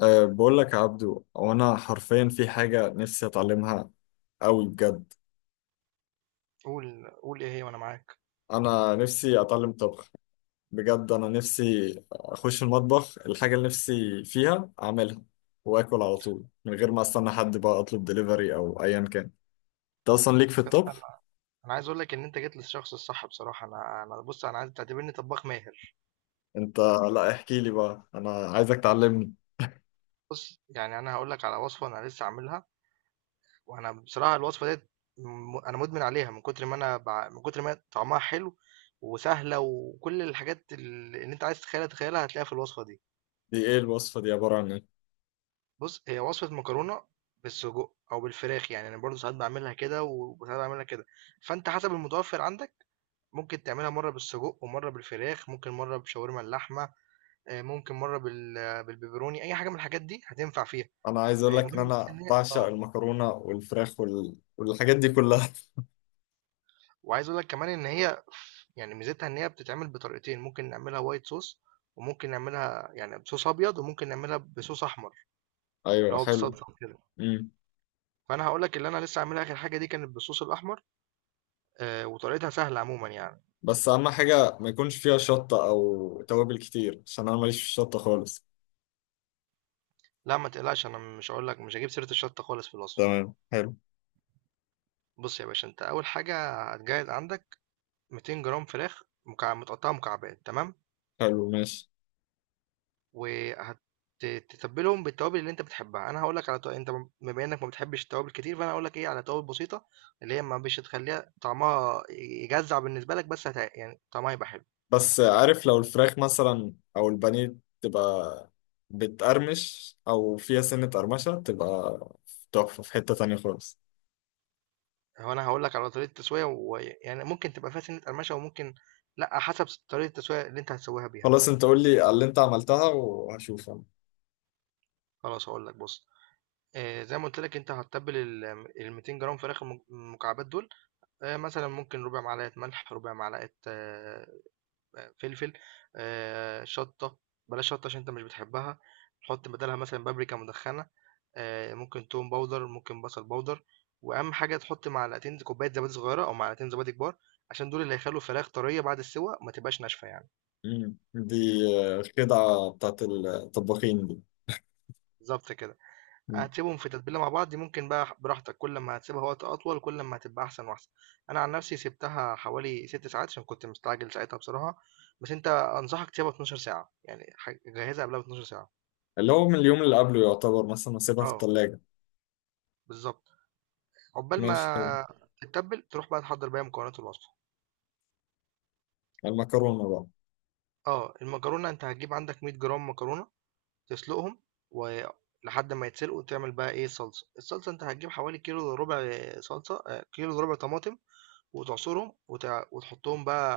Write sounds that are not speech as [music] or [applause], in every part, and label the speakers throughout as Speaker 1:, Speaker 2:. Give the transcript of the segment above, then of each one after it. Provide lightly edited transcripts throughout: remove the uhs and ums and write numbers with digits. Speaker 1: أه بقول لك يا عبدو، وانا حرفيا في حاجة نفسي اتعلمها قوي بجد.
Speaker 2: قول قول إيه هي وأنا معاك.
Speaker 1: انا نفسي اتعلم طبخ بجد. انا نفسي اخش المطبخ، الحاجة اللي نفسي فيها اعملها واكل على طول، من غير ما استنى حد بقى اطلب دليفري او ايا كان. انت اصلا ليك في
Speaker 2: يا اسطى
Speaker 1: الطبخ؟
Speaker 2: أنا عايز أقول لك إن أنت جيت للشخص الصح بصراحة. أنا أنا بُص، أنا عايزك تعتبرني طبّاخ ماهر.
Speaker 1: انت، لا احكي لي بقى، انا عايزك تعلمني.
Speaker 2: بُص، يعني أنا هاقول لك على وصفة أنا لسه عاملها. وأنا بصراحة الوصفة ديّة، أنا مُدمن عليها من كتر ما أنا باع، من كتر ما هي طعمها حلو وسهلة. وكل الحاجات اللي أنت عايز تتخيلها تتخيلها هتلاقيها في الوصفة دي.
Speaker 1: دي ايه الوصفة دي؟ عبارة عن ايه؟
Speaker 2: بُص، هي وصفة مكرونة بالسجق أو بالفراخ، يعني أنا برضه ساعات باعملها كده وساعات باعملها كده. فأنت حسب المتوفّر عندك ممكن تعملها مرّة بالسجق ومرّة بالفراخ، ممكن مرّة بشاورما اللحمة، ممكن مرّة بالبيبروني. أي حاجة من الحاجات دي هتنفع فيها.
Speaker 1: انا عايز اقول لك ان
Speaker 2: المهم بس
Speaker 1: انا
Speaker 2: إن هي،
Speaker 1: بعشق المكرونة والفراخ والحاجات دي كلها [laughs]
Speaker 2: وعايز أقول لك كمان إن هي يعني ميزتها إن هي بتتعمل بطريقتين. ممكن نعملها white sauce وممكن نعملها يعني بصوص أبيض، وممكن نعملها بصوص أحمر، اللي
Speaker 1: ايوه،
Speaker 2: هو
Speaker 1: حلو.
Speaker 2: بالصلصة وكده. فأنا هاقول لك اللي أنا لسه عاملها. آخر حاجة دي كانت بالصوص الأحمر. وطريقتها سهلة عمومًا يعني.
Speaker 1: بس اهم حاجه ما يكونش فيها شطه او توابل كتير، عشان انا ماليش في الشطه خالص.
Speaker 2: لأ، ما تقلقش. أنا مش هاقول لك، مش هاجيب سيرة الشطة خالص في الوصفة.
Speaker 1: تمام، حلو.
Speaker 2: بُص يا باشا، أنت أول حاجة هتجهز عندك 200 جرام فراخ، متقطعة مكعبات، تمام؟
Speaker 1: حلو، ماشي.
Speaker 2: وهتتبلهم بالتوابل اللي انت بتحبها. انا هقول لك على تو... انت م- بما انك ما بتحبش التوابل كتير، فانا هقول لك على توابل بسيطه اللي هي ما مش هتخليها طعمها يجزع بالنسبه لك، بس يعني طعمها يبقى حلو.
Speaker 1: بس عارف لو الفراخ مثلا او البانيه تبقى بتقرمش او فيها سنه قرمشه، تبقى تحفه في حته تانية خالص.
Speaker 2: هو انا هقول لك على طريقه التسويه، ويعني ممكن تبقى فيها سنه قرمشه وممكن لا، حسب طريقه التسويه اللي انت هتسويها بيها.
Speaker 1: خلاص، انت قول لي على اللي انت عملتها وهشوف انا.
Speaker 2: خلاص، هقول لك. بص، زي ما قلت لك، انت هتتبل ال 200 جرام فراخ المكعبات دول. مثلا ممكن ربع معلقه ملح، ربع معلقه فلفل، شطة. بلاش شطة عشان انت مش بتحبها. حط بدلها مثلا بابريكا مدخنة. ممكن توم باودر، ممكن بصل باودر. واهم حاجة تحط معلقتين كوباية زبادي صغيرة او معلقتين زبادي كبار، عشان دول اللي هيخلوا الفراخ طرية بعد السوى، ما تبقاش ناشفة يعني.
Speaker 1: دي خدعه بتاعت الطباخين دي.
Speaker 2: بالظبط كده.
Speaker 1: مم.
Speaker 2: هتسيبهم في تتبيلة مع بعض. ممكن بقى براحتك، كل ما هتسيبها وقت اطول كل ما هتبقى احسن واحسن. انا عن نفسي سبتها حوالي 6 ساعات عشان كنت مستعجل ساعتها بصراحة، بس انت انصحك تسيبها 12 ساعة، يعني جهزها قبلها ب 12 ساعة.
Speaker 1: اللي هو من اليوم اللي قبله، يعتبر مثلا اسيبها في
Speaker 2: اه،
Speaker 1: الثلاجه؟
Speaker 2: بالظبط. عقبال
Speaker 1: ماشي، حلو.
Speaker 2: ما تتبل تروح بقى تحضر بقى مكونات الوصفة.
Speaker 1: المكرونه بقى.
Speaker 2: اه، المكرونة. انت هتجيب عندك 100 جرام مكرونة، تسلقهم ولحد ما يتسلقوا تعمل بقى صلصة. الصلصة انت هتجيب حوالي كيلو الا ربع صلصة آه، كيلو الا ربع طماطم، وتعصرهم وتحطهم بقى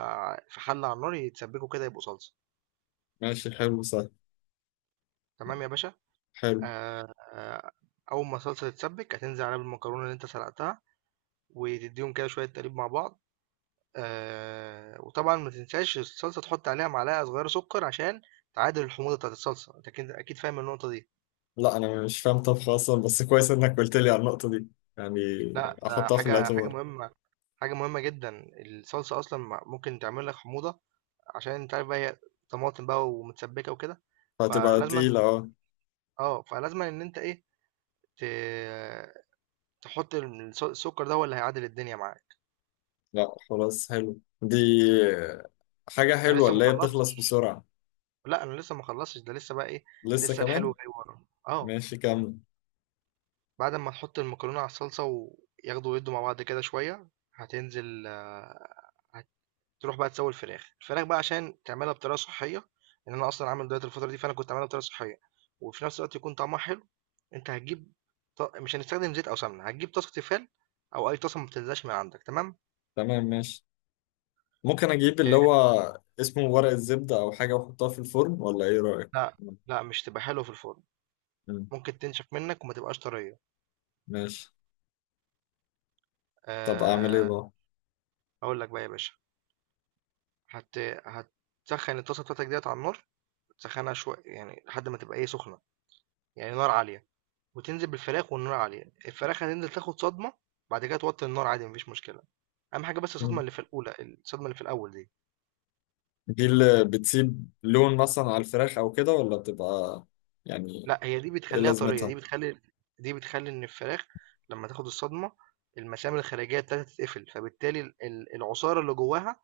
Speaker 2: في حلة على النار يتسبكوا كده يبقوا صلصة.
Speaker 1: ماشي، حلو، سهل.
Speaker 2: تمام يا باشا.
Speaker 1: حلو.
Speaker 2: آه آه، اول ما الصلصة تتسبك هتنزل عليها بالمكرونة اللي انت سلقتها، وتديهم كده شوية تقليب مع بعض. وطبعًا ما تنساش الصلصة تحُط عليها معلقة صغيرة سُكّر، عشان تعادل الحموضة بتاعة الصلصة، أنت أكيد أكيد فاهم النقطة دي.
Speaker 1: لا انا مش فاهم طبخ اصلا، بس كويس انك قلت لي على النقطه دي يعني،
Speaker 2: لأ، ده
Speaker 1: احطها في
Speaker 2: حاجة
Speaker 1: الاعتبار.
Speaker 2: مهمة، حاجة مهمة جدًا. الصلصة أصلًا ممكن تعمل لك حموضة، عشان أنت عارف بقى هي طماطم بقى ومتسبِّكة وكده.
Speaker 1: فهتبقى
Speaker 2: فلازمًا
Speaker 1: تقيله، اه.
Speaker 2: فلازمًا إن أنت، ت تحُط ال الس السُكّر ده هو اللي هيعادل الدنيا معاك.
Speaker 1: لا خلاص، حلو دي، حاجه
Speaker 2: أنا
Speaker 1: حلوه
Speaker 2: لسه ما
Speaker 1: اللي هي بتخلص
Speaker 2: خلّصتش.
Speaker 1: بسرعه.
Speaker 2: لأ، أنا لسه ما خلّصتش. ده لسه بقى،
Speaker 1: لسه
Speaker 2: لسه الحلو
Speaker 1: كمان؟
Speaker 2: جاي ورانا. آه.
Speaker 1: ماشي، كمل.
Speaker 2: بعد ما نحط المكرونة على الصلصة وياخدوا ويدوا مع بعض كده شوية. هتنزل آه، هتروح بقى تسوي الفراخ بقى، عشان تعملها بطريقة صحية. لأن أنا أصلا عامل دايت الفترة دي، فأنا كنت عاملها بطريقة صحية وفي نفس الوقت يكون طعمها حلو. أنت هتجيب، مش هنستخدم زيت أو سمنة. هتجيب طاسة تيفال أو أي طاسة ما بتنزلش من عندك، تمام.
Speaker 1: تمام، ماشي. ممكن اجيب اللي
Speaker 2: آه،
Speaker 1: هو اسمه ورق الزبده او حاجه، واحطها في الفرن، ولا ايه رايك؟
Speaker 2: لا، لا مش تبقى حلوة في الفرن،
Speaker 1: مم.
Speaker 2: ممكن تنشف منك وما تبقاش طرية.
Speaker 1: ماشي. طب اعمل ايه
Speaker 2: أه.
Speaker 1: بقى؟
Speaker 2: هقول لك بقى يا باشا. هت هتسخن الطاسة بتاعتك ديت على النار. تسخنها شوية، يعني لحد ما تبقى سخنة، يعني نار عالية، وتنزل بالفراخ. والنار عالية الفراخ هتنزل تاخد صدمة. بعد كده توطي النار عادي، مفيش مشكلة. أهم حاجة بس الصدمة
Speaker 1: مم.
Speaker 2: اللي في الأولى. الصدمة اللي في الأول دي،
Speaker 1: دي اللي بتسيب لون مثلا على الفراخ او كده، ولا بتبقى يعني،
Speaker 2: لا، هي دي
Speaker 1: ايه
Speaker 2: بتخليها طرية.
Speaker 1: لازمتها؟
Speaker 2: دي بتخلي إن الفراخ لما تاخد الصدمة، المسام الخارجية بتاعتها تتقفل، فبالتالي العصارة اللي جواها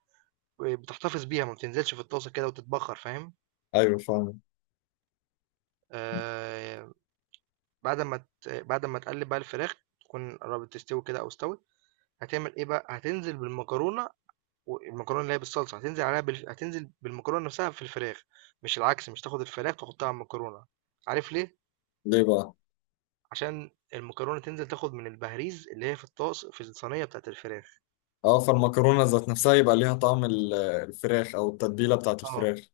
Speaker 2: بتحتفظ بيها، ما بتنزلش في الطاسة كده وتتبخر. فاهم؟
Speaker 1: ايوه، فاهم.
Speaker 2: آه بعد ما تقلب بقى الفراخ تكون قربت تستوي كده أو استوت، هتعمل إيه بقى. هتنزل بالمكرونة. والمكرونة اللي هي بالصلصة هتنزل بالمكرونة نفسها في الفراخ، مش العكس. مش تاخد الفراخ تحطها على المكرونة. عارف ليه؟
Speaker 1: ليه بقى؟
Speaker 2: عشان المكرونة تنزل تاخد من البهريز، اللي هي في الطاس، في الصينية بتاعت الفراخ.
Speaker 1: اه، فالمكرونة ذات نفسها يبقى ليها طعم الفراخ او التتبيلة بتاعت
Speaker 2: اه،
Speaker 1: الفراخ.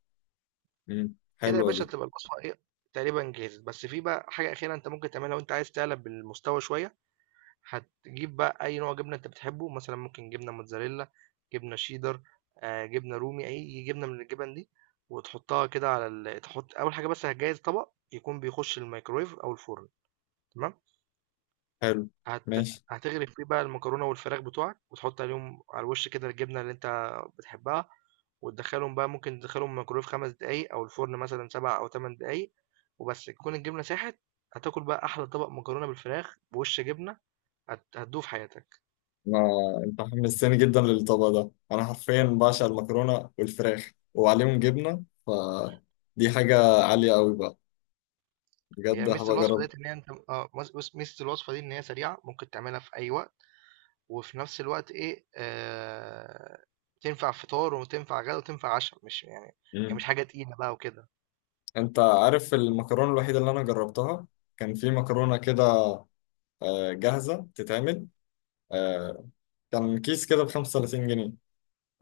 Speaker 1: امم،
Speaker 2: كده يا
Speaker 1: حلوة دي.
Speaker 2: باشا تبقى الوصفة تقريبا جاهزة، بس في بقى حاجة أخيرة أنت ممكن تعملها لو أنت عايز تعلى بالمستوى شوية. هتجيب بقى أي نوع جبنة أنت بتحبه، مثلًا ممكن جبنة موتزاريلا، جبنة شيدر، جبنة رومي، أي جبنة من الجبن دي، وتحطها كده على ال تحط أول حاجة، بس هتجهّز طبق يكون بيخش الميكروويف أو الفرن، تمام.
Speaker 1: حلو،
Speaker 2: هت
Speaker 1: ماشي.
Speaker 2: هتغرف فيه بقى المكرونة والفراخ بتوعك، وتحط عليهم على الوش كده الجبنة اللي أنت بتحبها، وتدخّلهم بقى، ممكن تدخّلهم الميكروويف 5 دقايق أو الفرن مثلًا 7 أو 8 دقايق، وبس تكون الجبنة ساحت. هتاكل بقى أحلى طبق مكرونة بالفراخ بوِش جبنة هتدوه في حياتك.
Speaker 1: ما انت حمستني جدا للطبق ده، انا حرفيا بعشق المكرونة والفراخ وعليهم جبنة، فدي حاجة عالية قوي بقى. بجد
Speaker 2: هي ميزة
Speaker 1: هبقى
Speaker 2: الوصفة
Speaker 1: اجرب.
Speaker 2: ديت إن هي بُص، ميزة الوصفة دي إن هي سريعة، ممكن تعملها في أي وقت، وفي نفس الوقت، إيه تنفع فطار وتنفع غدا وتنفع عشا. مش يعني مش
Speaker 1: امم.
Speaker 2: حاجة تقيلة بقى وكده.
Speaker 1: انت عارف المكرونة الوحيدة اللي انا جربتها؟ كان في مكرونة كده، جاهزة تتعمل، آه، كان كيس كده ب 35 جنيه،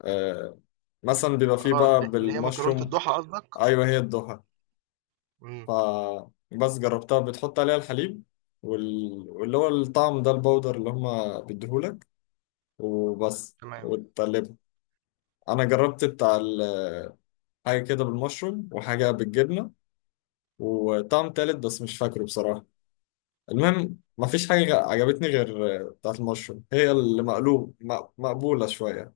Speaker 1: آه، مثلا بيبقى فيه
Speaker 2: آه، ال
Speaker 1: بقى
Speaker 2: اللي هي مكرونة
Speaker 1: بالمشروم.
Speaker 2: الضحى قصدك؟
Speaker 1: ايوه، هي الضحى.
Speaker 2: إمم،
Speaker 1: فبس جربتها، بتحط عليها الحليب واللي هو الطعم ده، البودر اللي هما بيديهولك، وبس،
Speaker 2: تمام.
Speaker 1: وتقلبها. انا جربت بتاع حاجه كده بالمشروم، وحاجه بالجبنه، وطعم تالت بس مش فاكره بصراحه. المهم مفيش حاجه عجبتني غير بتاعه المشروم، هي اللي مقلوب مقبوله شويه.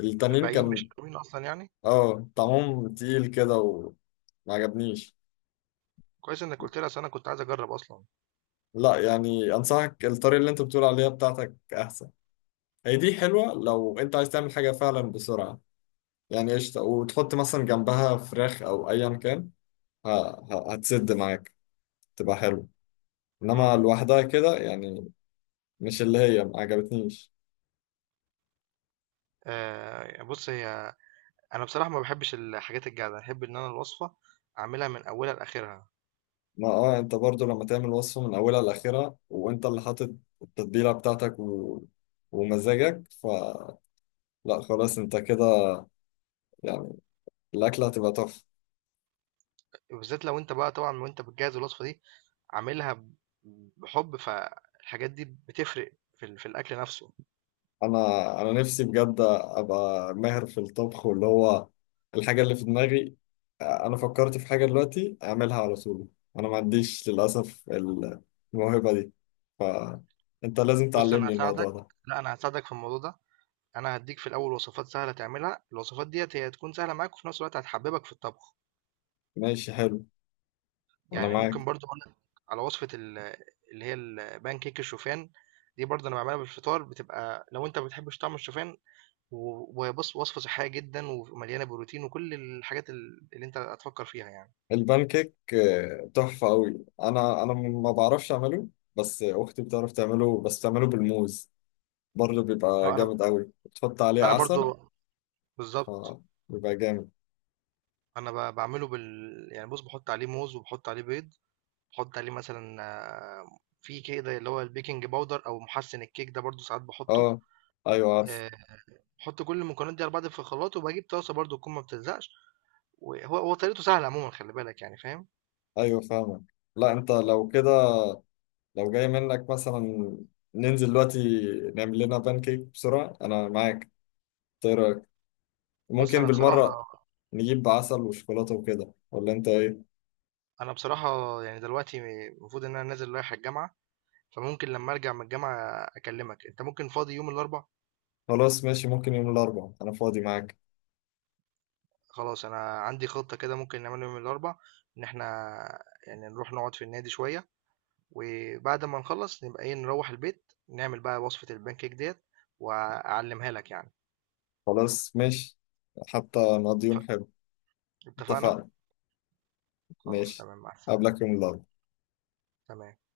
Speaker 1: التانيين
Speaker 2: الباقيين
Speaker 1: كان
Speaker 2: مش ناويين أصلًا يعني؟
Speaker 1: اه طعمهم تقيل كده، وما عجبنيش.
Speaker 2: كويس إنك قُلت لي، أصل أنا كنت عايز أجرّب أصلًا.
Speaker 1: لا يعني، انصحك الطريقه اللي انت بتقول عليها بتاعتك احسن. هي دي حلوة لو انت عايز تعمل حاجة فعلا بسرعة، يعني قشطة، وتحط مثلا جنبها فراخ او ايا كان، ه- هتسد معاك، تبقى حلوة.
Speaker 2: إمم.
Speaker 1: انما
Speaker 2: إمم.
Speaker 1: لوحدها كده يعني، مش اللي هي، ما عجبتنيش.
Speaker 2: بُص، أنا بصراحة ما باحبش الحاجات الجاهزة، أحب إن أنا الوصفة أعملها من أولها لآخرها.
Speaker 1: ما اه انت برضو لما تعمل وصفة من اولها لاخرها، وانت اللي حاطط التتبيلة بتاعتك ومزاجك، فلا، خلاص انت كده يعني، الاكلة هتبقى تحفة.
Speaker 2: وبالذات لو أنت بقى طبعًا وأنت بتجهّز الوصفة دي عاملها بحب، فالحاجات دي بتفرق في الاكل نفسه.
Speaker 1: انا نفسي بجد ابقى ماهر في الطبخ، واللي هو الحاجه اللي في دماغي. انا فكرت في حاجه دلوقتي اعملها على طول. انا ما عنديش للاسف الموهبه دي، فانت لازم
Speaker 2: بص، انا
Speaker 1: تعلمني الموضوع
Speaker 2: هساعدك.
Speaker 1: ده.
Speaker 2: لا، انا هساعدك في الموضوع ده. انا هديك في الاول وصفات سهله تعملها، الوصفات ديت هي هتكون سهله معاك وفي نفس الوقت هتحببك في الطبخ.
Speaker 1: ماشي، حلو. انا
Speaker 2: يعني
Speaker 1: معاك.
Speaker 2: ممكن برضو اقول لك على وصفه اللي هي البان كيك الشوفان. دي برضه انا بعملها بالفطار، بتبقى لو انت ما بتحبش طعم الشوفان. وبص، وصفه صحيه جدا ومليانه بروتين وكل الحاجات اللي انت هتفكر فيها يعني.
Speaker 1: البان كيك، تحفه قوي. انا ما بعرفش اعمله، بس اختي بتعرف تعمله، بس تعمله بالموز برضه، بيبقى
Speaker 2: اه، انا
Speaker 1: جامد قوي، بتحط عليه
Speaker 2: انا
Speaker 1: عسل،
Speaker 2: برضه بالظبط.
Speaker 1: فبيبقى جامد.
Speaker 2: أنا باعمله يعني، بُص، باحُط عليه موز وباحُط عليه بيض، باحُط عليه مثلًا في كده اللي هو الBaking powder أو مُحسِّن الكيك ده، برضه ساعات باحُطّه.
Speaker 1: اه، ايوه عارف.
Speaker 2: آآ باحُط كل المكونات دي على بعض في الخلاط، وباجيب طاسة برضه تكون ما بتلزقش. وهو طريقته سهلة عمومًا، خلّي بالك يعني فاهم.
Speaker 1: ايوه، فاهمك. لا انت لو كده، لو جاي منك مثلا، ننزل دلوقتي نعمل لنا بانكيك بسرعة، انا معاك. إنت ايه رأيك؟
Speaker 2: بُص،
Speaker 1: ممكن
Speaker 2: أنا
Speaker 1: بالمرة
Speaker 2: بصراحة
Speaker 1: نجيب عسل وشوكولاتة وكده، ولا انت ايه؟
Speaker 2: أنا بصراحة يعني دلوقتي المفروض إن أنا نازل رايح الجامعة، فممكن لمّا أرجع من الجامعة أكلّمك. أنت ممكن فاضي يوم الأربع؟
Speaker 1: خلاص، ماشي، ممكن يوم الاربعاء انا فاضي معاك.
Speaker 2: خلاص، أنا عندي خطة كده ممكن نعملها يوم الأربع. إن إحنا يعني نروح نقعد في النادي شوية، وبعد ما نخلص نبقى نروح البيت نعمل بقى وصفة البانكيك ديت، واعلمها لك يعني.
Speaker 1: خلاص، ماشي، حتى نقضي يوم حلو.
Speaker 2: اتفقنا.
Speaker 1: اتفقنا.
Speaker 2: خلاص
Speaker 1: ماشي،
Speaker 2: تمام، مع السلامة.
Speaker 1: قبلك يوم الاربعاء.
Speaker 2: تمام.